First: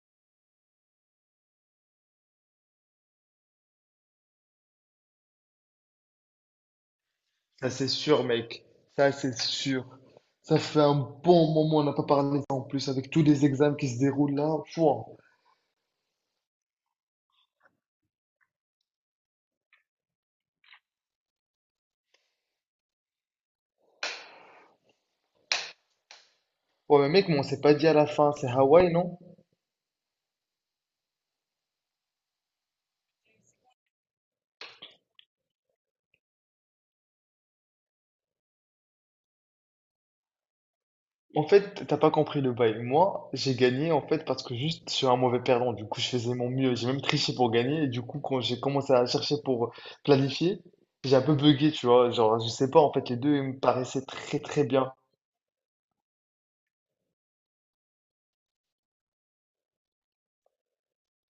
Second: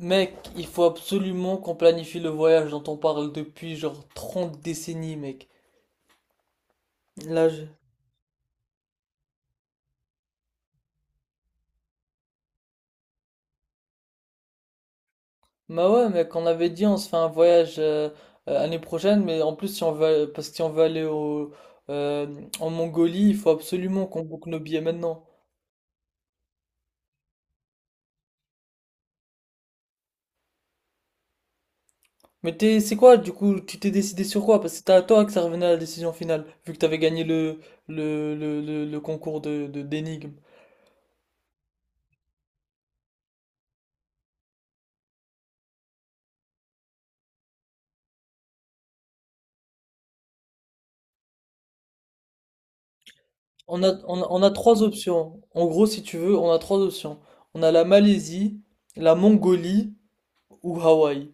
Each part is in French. Mec, il faut absolument qu'on planifie le voyage dont on parle depuis genre 30 décennies, mec. Là, je. Ça c'est sûr, mec. Ça c'est sûr. Ça fait un bon moment, on n'a pas parlé de ça en plus avec tous les examens qui se déroulent là. Pouah. Bah ouais, mec, on avait dit on se fait un voyage l'année prochaine, mais en plus, si on veut, parce que si on veut aller euh, en Mongolie, il faut absolument qu'on boucle nos billets maintenant. Ouais, mais mec, mais on s'est pas dit à la fin, c'est Hawaï, non? C'est quoi, du coup, tu t'es décidé sur quoi? Parce que c'était à toi que ça revenait à la décision finale, vu que t'avais gagné le concours d'énigmes. En fait, t'as pas compris le bail. Moi, j'ai gagné en fait parce que juste je suis un mauvais perdant. Du coup, je faisais mon mieux. J'ai même triché pour gagner. Et du coup, quand j'ai commencé à chercher pour planifier, j'ai un peu bugué, tu vois. Genre, je sais pas, en fait, les deux ils me On a, paraissaient on a- très on a très trois bien. options. En gros, si tu veux, on a trois options. On a la Malaisie, la Mongolie ou Hawaï.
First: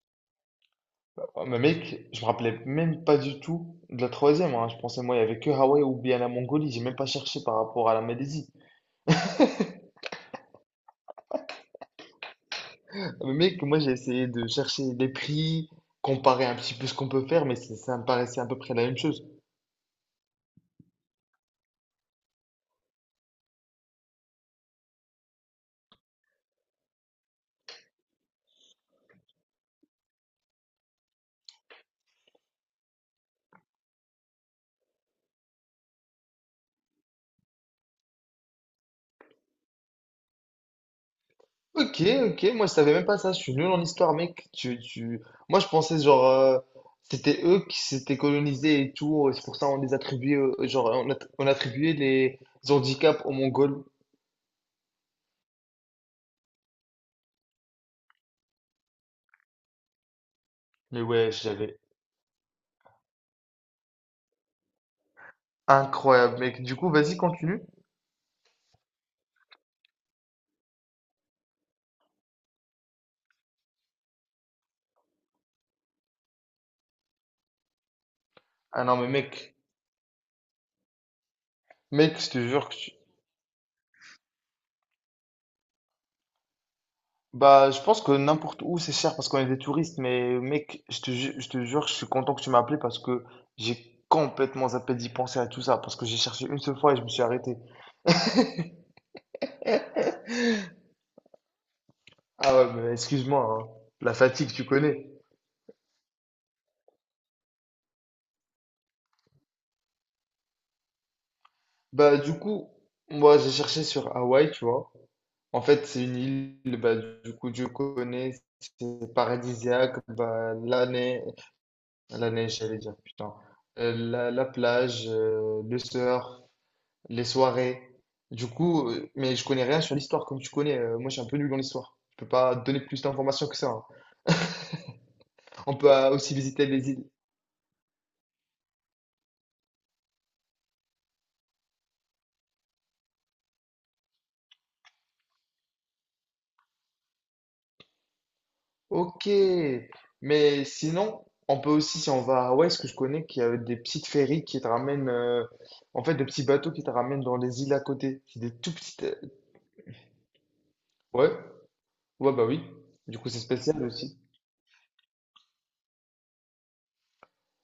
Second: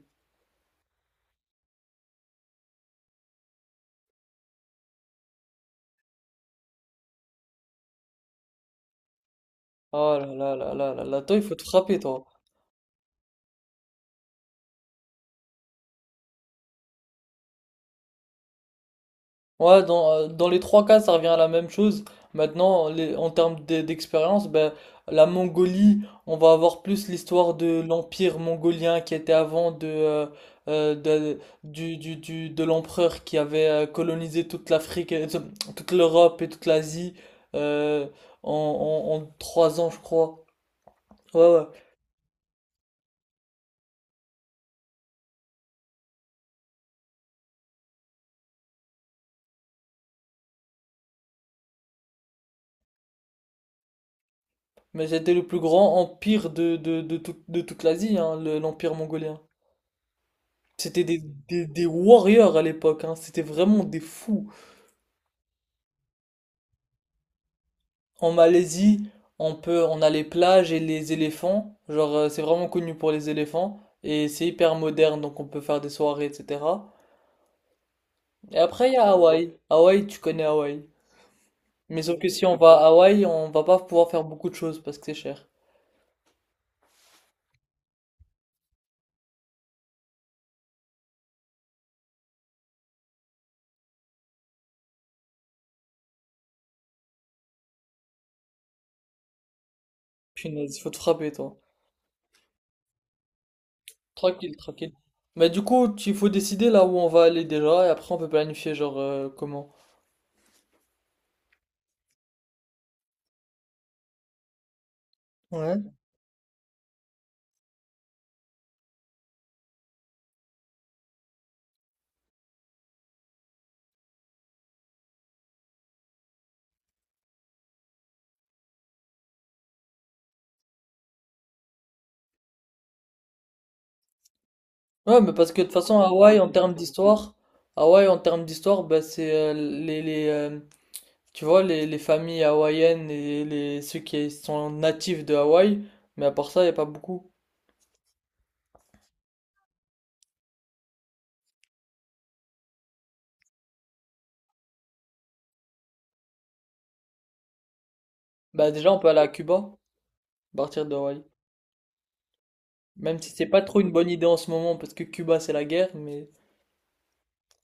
Ouais, mais mec, je me rappelais même pas du tout de la troisième, hein. Je pensais, moi, il y avait que Hawaï ou bien la Mongolie. J'ai même pas cherché par rapport à la Malaisie. Oh là là là là là là, toi, il faut te frapper, toi. Mais mec, moi, j'ai essayé de chercher les prix, comparer un petit peu ce qu'on peut faire, mais ça me paraissait à peu près la même chose. Ouais, dans les trois cas, ça revient à la même chose. Maintenant, en termes d'expérience, ben, la Mongolie, on va avoir plus l'histoire de l'empire mongolien qui était avant de, du- de l'empereur qui avait colonisé toute l'Afrique, toute l'Europe et toute l'Asie euh, en 3 ans, je crois. Ouais, ouais. Ok, ok, moi, je savais même pas ça. Je suis nul en histoire, mec. Moi, je pensais, genre, c'était eux qui s'étaient colonisés et tout. C'est pour ça on les attribuait, genre, on attribuait les handicaps aux Mongols. Mais c'était le plus grand empire de toute l'Asie, hein, l'empire mongolien. C'était Mais des, ouais, des, j'avais des warriors à l'époque, hein. C'était vraiment des fous. incroyable, mec. Du coup, vas-y, continue. En Malaisie, on a les plages et les éléphants. Genre, c'est vraiment connu pour les éléphants. Et c'est hyper moderne, donc on peut faire des soirées, etc. Et Ah après, il y non, a mais Hawaï. mec, Hawaï, tu connais Hawaï. Mais mec, sauf que je te si on jure que va à tu- Hawaï, on va pas pouvoir faire beaucoup de choses parce que c'est cher. Bah, je pense que n'importe où c'est cher parce qu'on est des touristes, mais mec, je te jure, je suis content que tu m'as appelé parce que j'ai complètement zappé d'y penser à tout ça parce que j'ai cherché une seule fois et je me suis arrêté. Punaise, faut te frapper, toi. Ah ouais, mais excuse-moi, hein, la fatigue, Tranquille, tu tranquille. connais. Mais du coup, il faut décider là où on va aller déjà, et après on peut planifier, genre, comment. Bah, du coup, moi j'ai cherché sur Hawaï, tu vois. En fait, Ouais. c'est une île, bah, du coup, Dieu connaît, c'est paradisiaque, bah, la neige, j'allais dire, putain. La, la plage, le surf, les soirées. Du coup, mais je connais rien sur l'histoire comme tu connais. Moi, je suis un peu nul dans l'histoire. Je peux pas donner plus d'informations que ça, hein. Ouais, mais parce que de toute On peut façon, aussi visiter les îles. Hawaï, en termes d'histoire, bah, c'est tu vois, les familles hawaïennes et ceux qui sont natifs de Hawaï, mais à part ça, il n'y a pas beaucoup. Ok. Mais sinon, on peut aussi, si on va à Hawaï, ce que je connais, qu'il y a des petites ferries qui te ramènent, en fait, des petits bateaux qui te ramènent dans les îles à côté. C'est des Bah, tout déjà, on petites. peut aller à Cuba, à partir de Hawaï. Ouais. Ouais, bah oui. Du Même coup, si c'est c'est pas trop spécial une bonne aussi. idée en ce moment, parce que Cuba, c'est la guerre, mais.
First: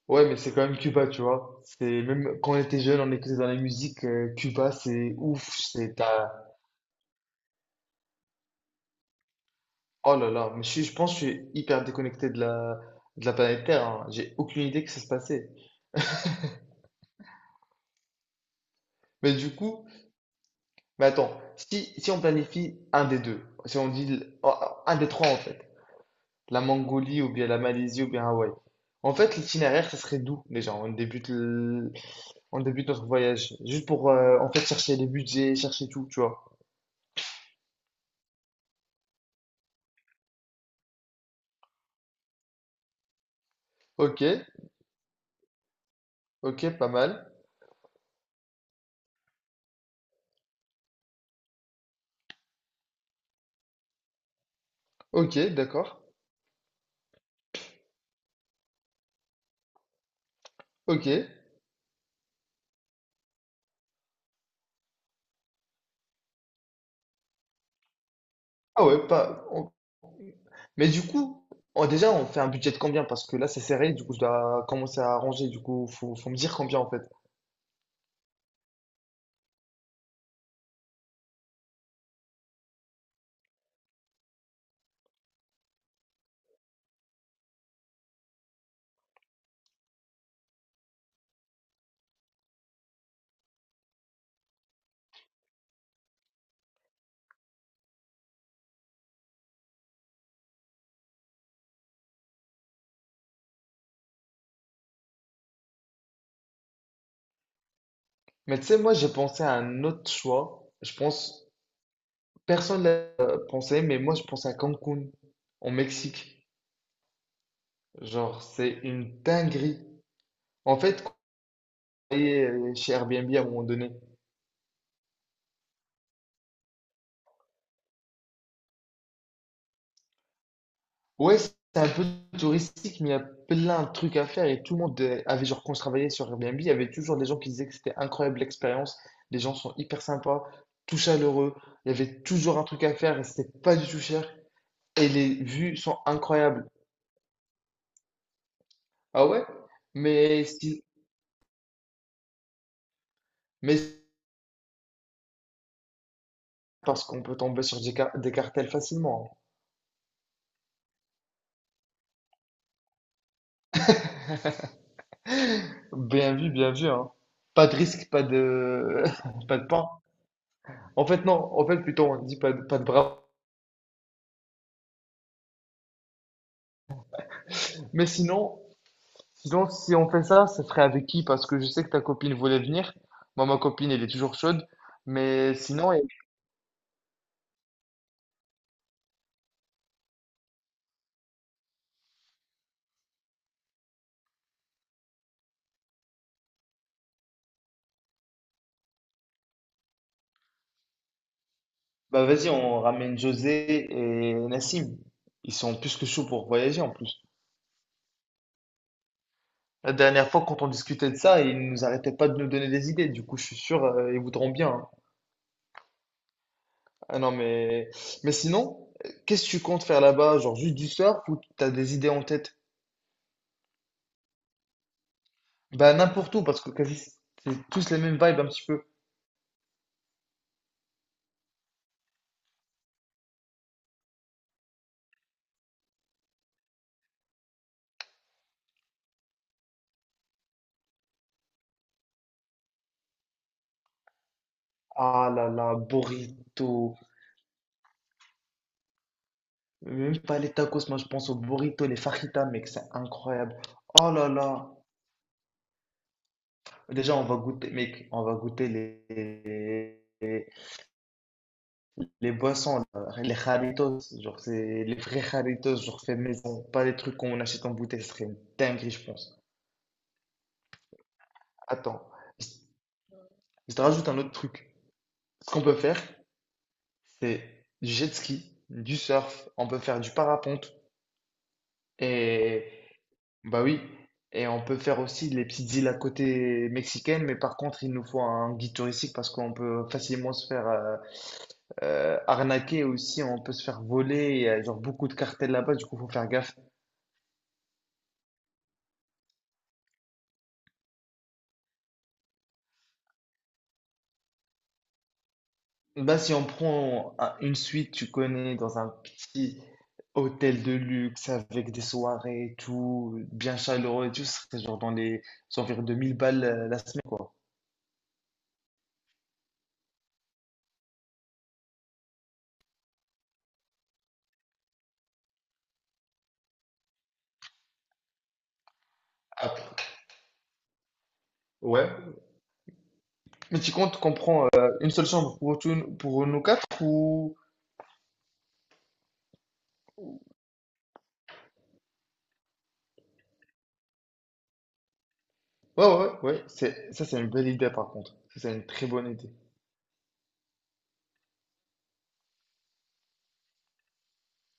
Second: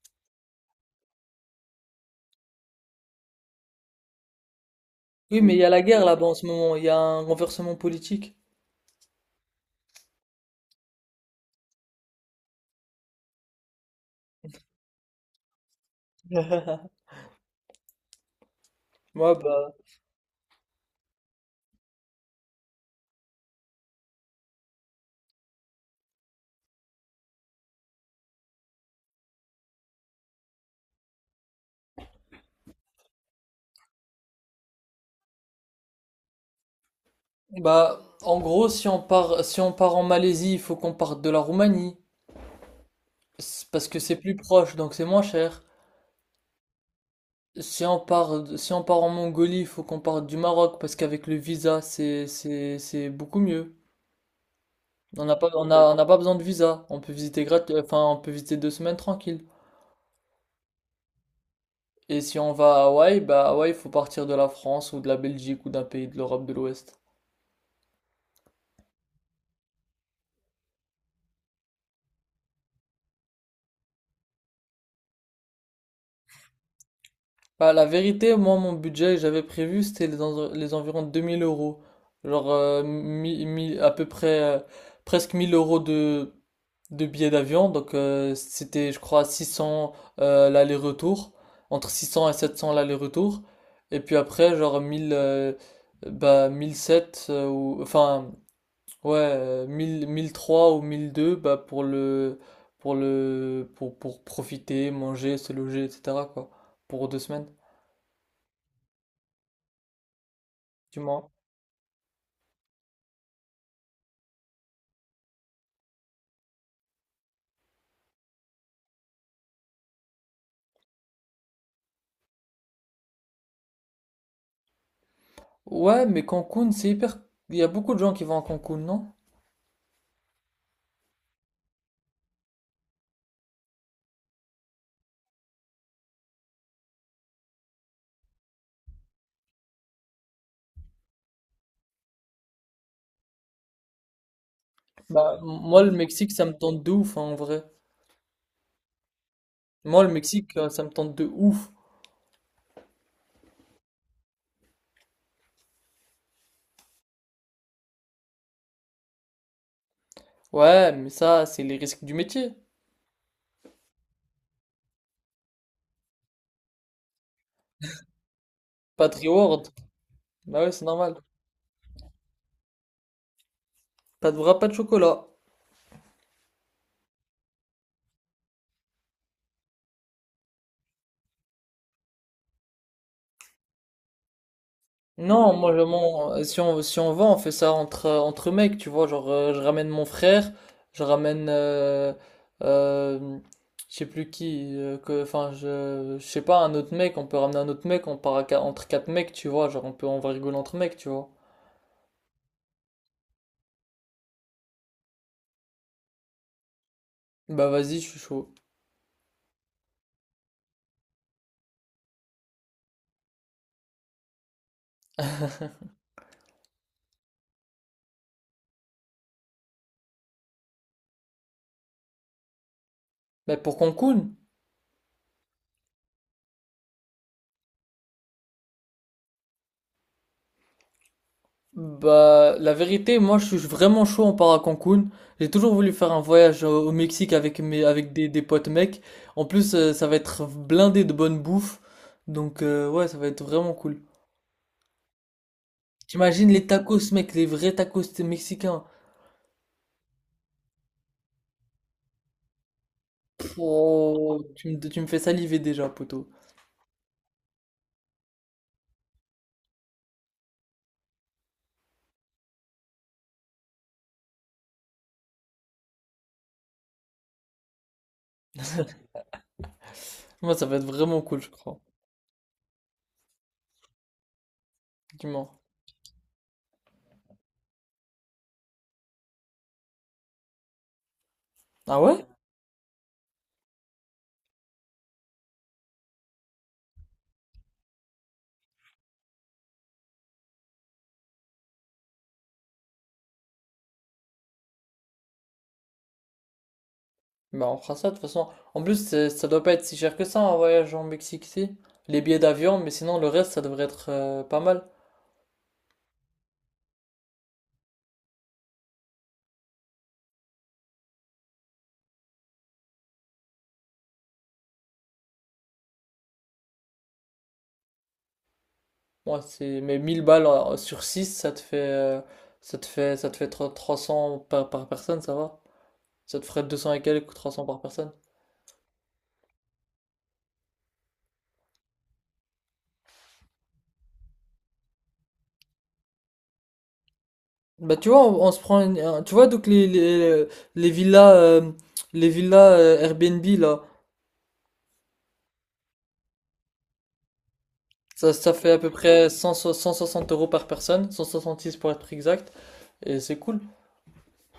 Ouais, mais c'est quand même Cuba, tu vois. C'est même quand on était jeune, on écoutait dans la musique, Cuba, c'est Oui, ouf. mais il y a la guerre là-bas en ce moment, il y a un renversement politique. Oh là là, mais je pense que je suis hyper déconnecté de la planète Terre, hein. J'ai aucune idée que ça se passait. Mais Ouais, du bah, coup, mais attends, si, si on planifie un des deux, si on dit le- oh, un des trois en fait, la Mongolie ou bien la Malaisie ou bien Hawaï, en fait l'itinéraire ça serait d'où déjà? On débute notre voyage juste pour en fait chercher les budgets, chercher tout, tu vois. bah, en gros, si on part en Malaisie, il faut qu'on parte de la Roumanie. C'est Parce que c'est Ok, plus proche, donc c'est moins cher. ok, pas mal. Si on part en Mongolie, il faut qu'on parte du Maroc, parce qu'avec le visa, c'est beaucoup mieux. On n'a Ok, pas, on a, on d'accord. n'a pas besoin de visa. On peut visiter grat- enfin, on peut visiter 2 semaines tranquille. Ok. Et si on va à Hawaï, bah Hawaï, il faut partir de la France ou de la Belgique ou d'un pays de l'Europe de l'Ouest. Ah ouais, pas. Mais du coup, déjà, on fait un budget de combien? Parce que là, c'est serré, du coup, je dois commencer à arranger, du coup, faut me dire combien en fait. Bah, la vérité, moi, mon budget, j'avais prévu, c'était les environs 2 000 euros. Genre, à peu près, presque 1 000 euros de billets d'avion. Donc, c'était, je crois, 600 l'aller-retour. Entre 600 et 700 l'aller-retour. Et puis après, genre 1000 bah, 1007, ou, enfin, ouais, mille trois ou 1002 bah, pour profiter, manger, se loger, etc., quoi. Pour 2 semaines, Mais tu sais, moi, j'ai pensé à un autre choix. Je du moins. pense, personne l'a pensé, mais moi, je pense à Cancun, au Mexique. Genre, c'est une dinguerie. En fait, quand on est chez Airbnb à un moment donné, Ouais, mais Cancun, c'est hyper. Il y a beaucoup de gens qui vont à Cancun, non? ouais, c'est un peu touristique, mais il y a plein de trucs à faire. Et tout le monde avait, genre, quand je travaillais sur Airbnb, il y avait toujours des gens qui disaient que c'était incroyable l'expérience. Les gens sont hyper sympas, tout chaleureux. Il y avait toujours un truc à faire et c'était pas du tout cher. Et les Bah, vues moi, le sont Mexique, ça me incroyables. tente de ouf, hein, en vrai. Ah ouais? Moi, le Mais Mexique, ça si, me tente de ouf. mais parce qu'on peut tomber sur des, des cartels facilement, Ouais, mais ça, c'est les risques du métier. hein. Bien vu, hein. Pas de risque, pas de, Pas de pas de reward. pain. Bah ouais, c'est En normal. fait, non. En fait, plutôt, on dit pas de bras. Pas de bras, pas de chocolat. Mais sinon, sinon, si on fait ça, ça serait avec qui? Parce que je sais que ta copine voulait venir. Moi, ma copine, elle est toujours chaude. Non, Mais moi, sinon, elle- si on va, on fait ça entre mecs, tu vois. Genre, je ramène mon frère, je ramène, euh, euh, je sais plus qui, enfin, je sais pas, un autre mec, on peut ramener un autre mec, on part entre quatre mecs, tu vois. Genre, on va rigoler entre mecs, tu vois. Bah vas-y, on ramène José et Nassim. Ils sont plus que chauds pour voyager en plus. Bah vas-y, je suis chaud. La dernière fois, quand on discutait de ça, ils nous arrêtaient pas de nous donner des idées. Du coup, je suis sûr, ils voudront bien, hein. Ah non, mais sinon, qu'est-ce que tu comptes faire là-bas? Genre juste du surf ou t'as des idées en tête? Mais pour Cancun? Bah n'importe où, parce que quasi c'est tous les mêmes vibes un petit peu. Bah, la vérité, moi, je suis vraiment chaud, on part à Cancun. J'ai toujours voulu faire un voyage au Mexique avec des potes mecs. En plus, ça va être blindé de bonne bouffe. Donc, ouais, ça va être vraiment cool. Ah là là, T'imagines les burrito. tacos, mec, les vrais tacos mexicains. Même pas les tacos, moi je pense aux burritos, les fajitas, mec, c'est Pff, incroyable. Oh là oh, tu là. me, tu me fais saliver déjà, poto. Déjà, on va goûter, mec, on va goûter les, les boissons, là, les jarritos, genre c'est les vrais jarritos, genre fait maison, pas les trucs qu'on achète en bouteille, ce serait une dinguerie, je pense. Moi, ça va être vraiment cool, je crois. Attends, je je te rajoute un autre truc. Dis-moi. Ce qu'on peut faire, c'est du jet ski, du surf, on peut faire du parapente. Ah ouais? Et bah oui, et on peut faire aussi les petites îles à côté mexicaines, mais par contre, il nous faut un guide touristique parce qu'on peut facilement se faire arnaquer aussi, on peut se faire voler, il y a genre beaucoup de cartels là-bas, du coup, faut faire gaffe. Bah, on fera ça, de toute façon. En plus, ça doit pas être si cher que ça, un voyage en Mexique, si. Les billets d'avion, mais sinon, le reste, ça devrait être pas mal. Bah si on prend une suite, tu connais, dans un petit hôtel de luxe avec des soirées et tout, bien chaleureux et tout, ce serait genre dans les environ 2000 balles la semaine, quoi. Ouais, c'est mais 1 000 balles sur 6 ça te fait 300 par personne, ça va? Ça te ferait 200 et quelques, 300 par personne. Ah, ouais. Mais tu comptes qu'on prend une seule chambre pour, pour nous quatre ou... Bah tu vois, on se prend tu vois donc les villas euh, les villas Airbnb là, Ouais, ouais, ouais, ouais. C'est, ça, c'est une belle idée, par contre. ça Ça, ça c'est une fait à très peu bonne près idée. 160 euros par personne, 166 pour être exact et c'est cool.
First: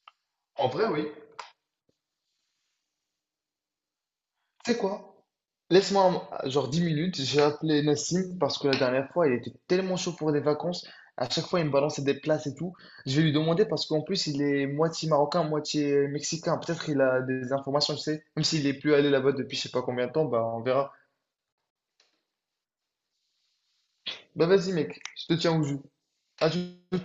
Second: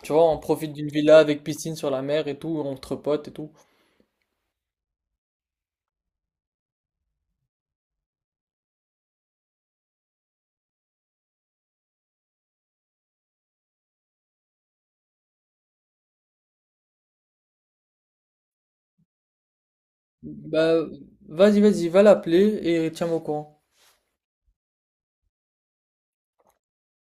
Tu vois, on En profite vrai, d'une oui. villa avec piscine sur la mer et tout, entre potes et tout. Tu sais quoi? Genre 10 minutes, j'ai appelé Nassim parce que la dernière fois, il était tellement chaud pour des vacances. À chaque fois, il me balançait des places et tout. Je vais lui demander parce qu'en plus, il est moitié marocain, moitié mexicain. Peut-être il a des informations, je sais. Même s'il est plus allé là-bas depuis je sais pas combien de temps, bah on Bah verra. vas-y, vas-y, va l'appeler et tiens-moi au courant. Bah vas-y, mec, je te tiens au jus. À tout.